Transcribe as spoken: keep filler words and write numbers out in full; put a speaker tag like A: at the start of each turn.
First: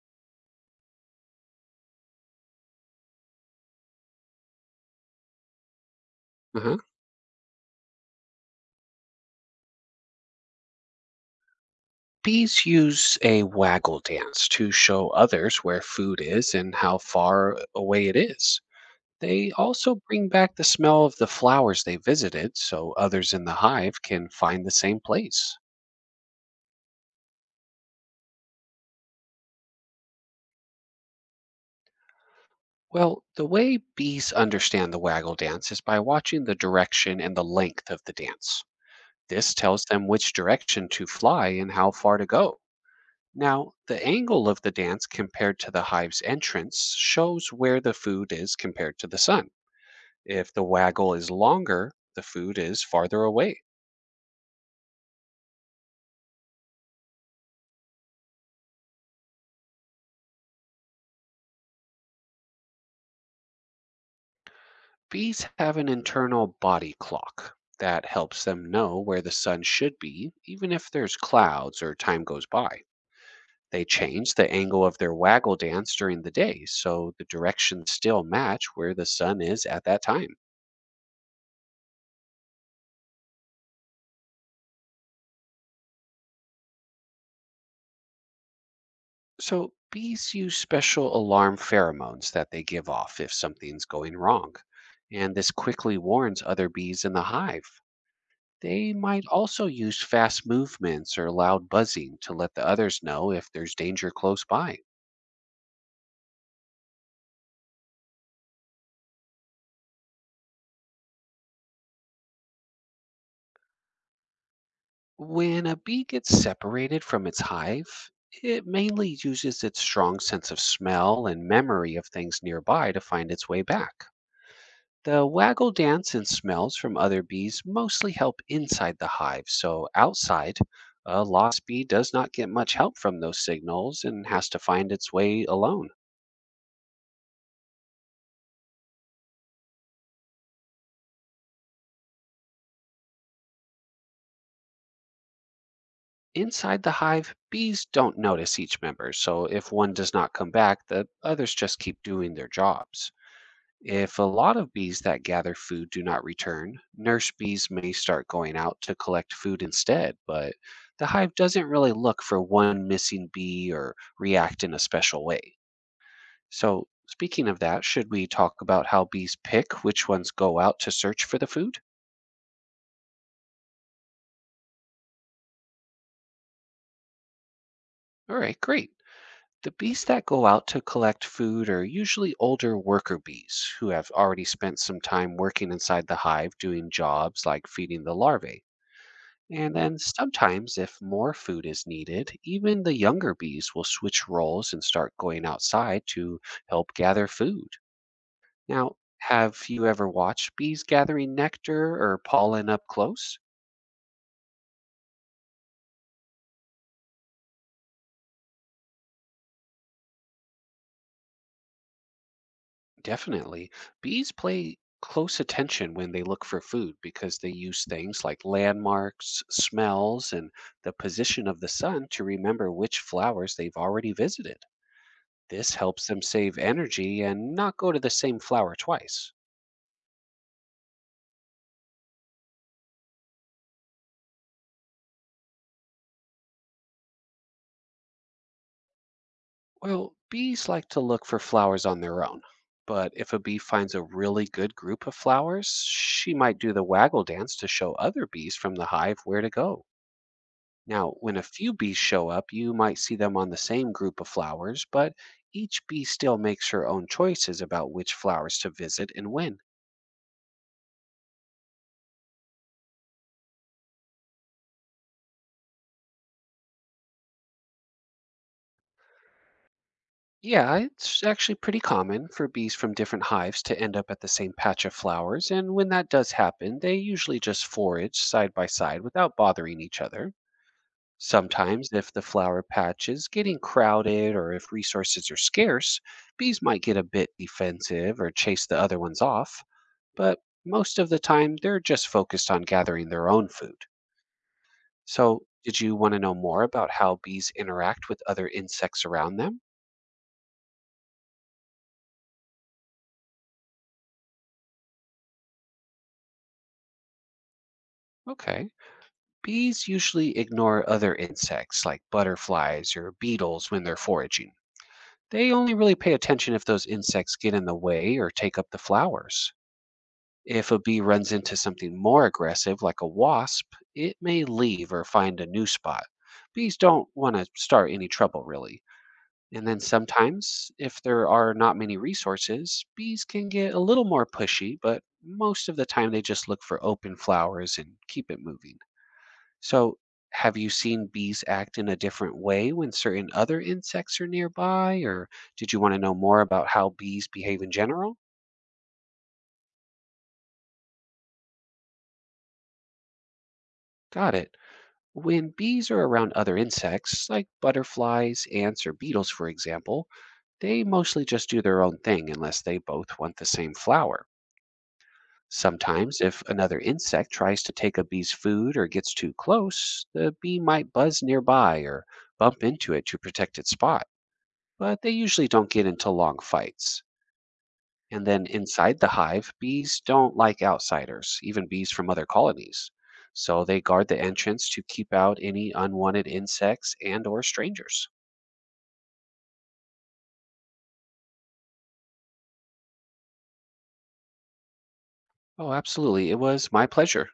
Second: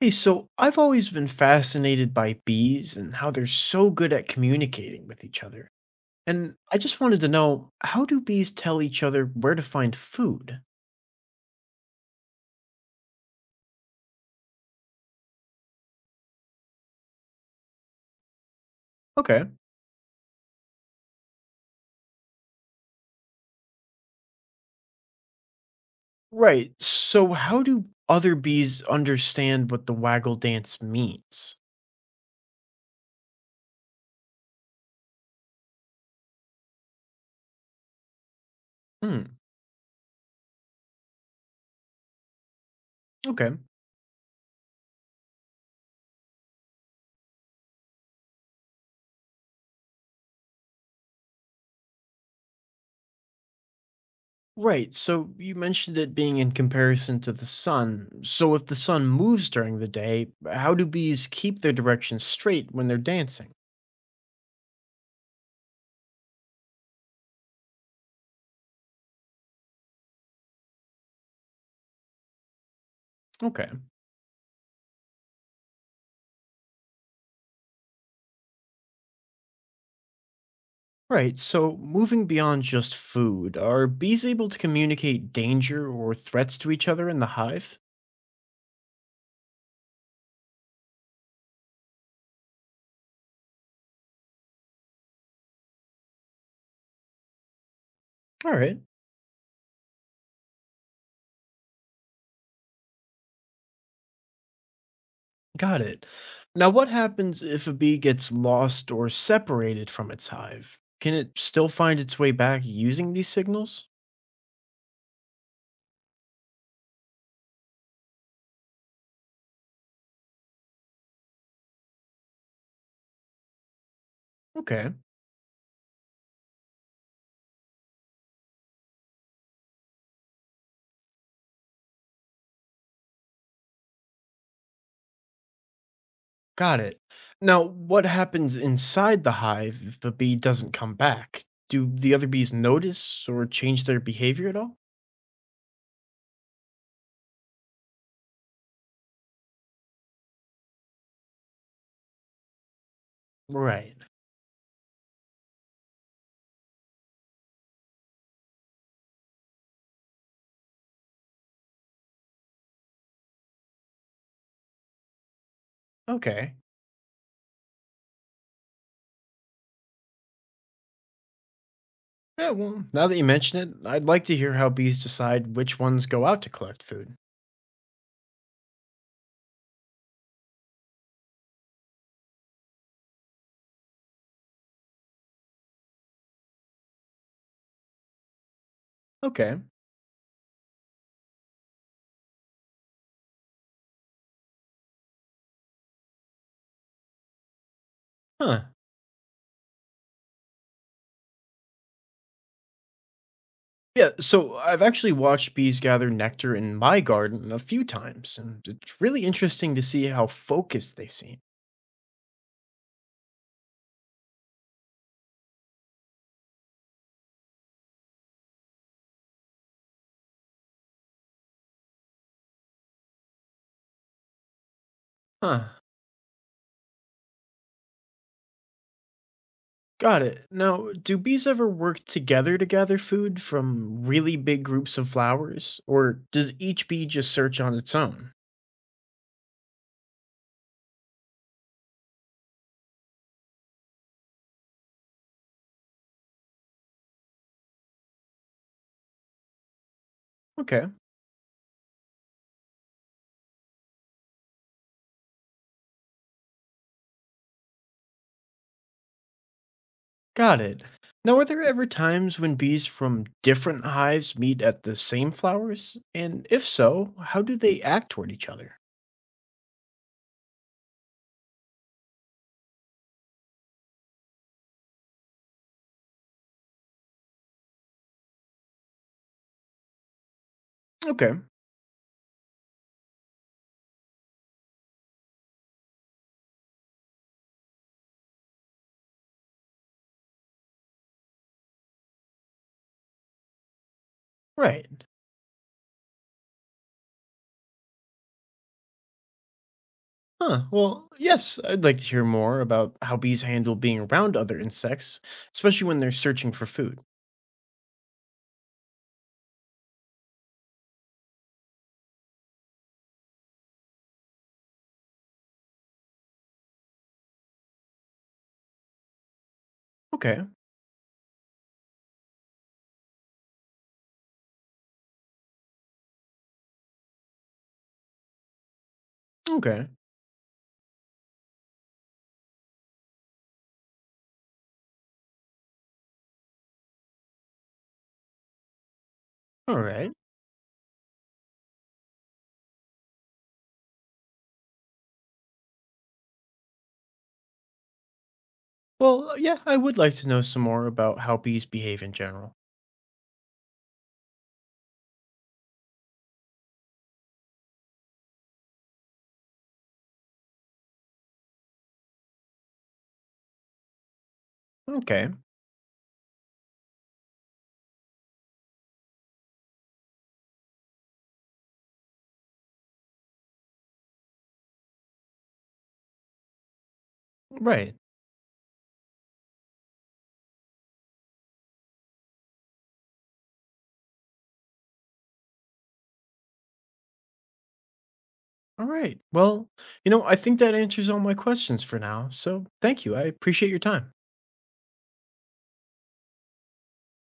A: Hey, so I've always been fascinated by bees and how they're so good at communicating with each other. And
B: Uh-huh.
A: I just wanted to know, how do bees tell each other where to find food?
B: Bees use a waggle dance to show others where food is and how far away it is.
A: Okay.
B: They also bring back the smell of the flowers they visited so others in the hive can find the same place.
A: Right. So, how do other bees understand what the waggle dance means?
B: Well, the way bees understand the waggle dance is by watching the direction and the length of the dance.
A: Hmm.
B: This tells them which direction to fly and how far to go.
A: Okay.
B: Now, the angle of the dance compared to the hive's entrance shows where the food is compared to the sun. If the waggle is longer, the food is farther away.
A: Right. So, you mentioned it being in comparison to the sun. So, if the sun moves during the day, how do bees keep their direction straight when they're dancing?
B: Bees have an internal body clock that helps them know where the sun should be, even if there's clouds or time goes by.
A: Okay.
B: They change the angle of their waggle dance during the day, so the directions still match where the sun is at that time.
A: Right, so moving beyond just food, are bees able to communicate danger or threats to each other in the hive?
B: So, bees use special alarm pheromones that they give off if something's going wrong. And this quickly warns other bees in the hive.
A: All right,
B: They might also use fast movements or loud buzzing to let the others know if there's danger close by.
A: got it. Now, what happens if a bee gets lost or separated from its hive? Can it still find its way back using these signals?
B: When a bee gets separated from its hive, it mainly uses its strong sense of smell and memory of things nearby to find its way back.
A: Okay,
B: The waggle dance and smells from other bees mostly help inside the hive, so outside, a lost bee does not get much help from those signals and has to find its way alone.
A: got it. Now, what happens inside the hive if the bee doesn't come back? Do the other bees notice or change their behavior at all?
B: Inside the hive, bees don't notice each member, so if one does not come back, the others just keep doing their jobs.
A: Right,
B: If a lot of bees that gather food do not return, nurse bees may start going out to collect food instead, but the hive doesn't really look for one missing bee or react in a special way.
A: okay.
B: So, speaking of that, should we talk about how bees pick which ones go out to search for the food?
A: Yeah, well, now that you mention it, I'd like to hear how bees decide which ones go out to collect food.
B: All right, great. The bees that go out to collect food are usually older worker bees who have already spent some time working inside the hive doing jobs like feeding the larvae.
A: Okay.
B: And then sometimes, if more food is needed, even the younger bees will switch roles and start going outside to help gather food.
A: Huh.
B: Now, have you ever watched bees gathering nectar or pollen up close?
A: Yeah, so I've actually watched bees gather nectar in my garden a few times, and it's really interesting to see how focused they seem.
B: Definitely. Bees play close attention when they look for food because they use things like landmarks, smells, and the position of the sun to remember which flowers they've already visited. This
A: Huh.
B: helps them save energy and not go to the same flower twice.
A: Got it. Now, do bees ever work together to gather food from really big groups of flowers, or does each bee just search on its own?
B: Well, bees like to look for flowers on their own. But if a bee finds a really good group of flowers, she might do the waggle dance to show other bees from the hive where to go.
A: Okay.
B: Now, when a few bees show up, you might see them on the same group of flowers, but each bee still makes her own choices about which flowers to visit and when.
A: Got it. Now, are there ever times when bees from different hives meet at the same flowers? And if so, how do they act toward each other?
B: Yeah, it's actually pretty common for bees from different hives to end up at the same patch of flowers, and when that does happen, they usually just forage side by side without bothering each other.
A: Okay,
B: Sometimes, if the flower patch is getting crowded or if resources are scarce, bees might get a bit defensive or chase the other ones off, but most of the time they're just focused on gathering their own food.
A: right.
B: So, did you want to know more about how bees interact with other insects around them?
A: Huh, well, yes, I'd like to hear more about how bees handle being around other insects, especially when they're searching for food.
B: Okay. Bees usually ignore other insects like butterflies or beetles when they're foraging. They only really pay attention if those insects get in the way or take up the flowers.
A: Okay,
B: If a bee runs into something more aggressive, like a wasp, it may leave or find a new spot. Bees don't want to start any trouble, really. And then
A: okay,
B: sometimes, if there are not many resources, bees can get a little more pushy, but most of the time they just look for open flowers and keep it moving.
A: all
B: So,
A: right.
B: have you seen bees act in a different way when certain other insects are nearby? Or did you want to know more about how bees behave in general?
A: Well, uh, yeah, I would like to know some more about how bees behave in general.
B: Got it. When bees are around other insects, like butterflies, ants, or beetles, for example, they mostly just do their own thing unless they both want the same flower.
A: Okay,
B: Sometimes, if another insect tries to take a bee's food or gets too close, the bee might buzz nearby or bump into it to protect its spot, but they usually don't get into long fights.
A: right,
B: And then inside the hive, bees don't like outsiders, even bees from other colonies. So they guard the entrance to keep out any unwanted insects and or strangers.
A: all right. Well, you know I think that answers all my questions for now, so thank you. I appreciate your time.
B: Oh, absolutely. It was my pleasure.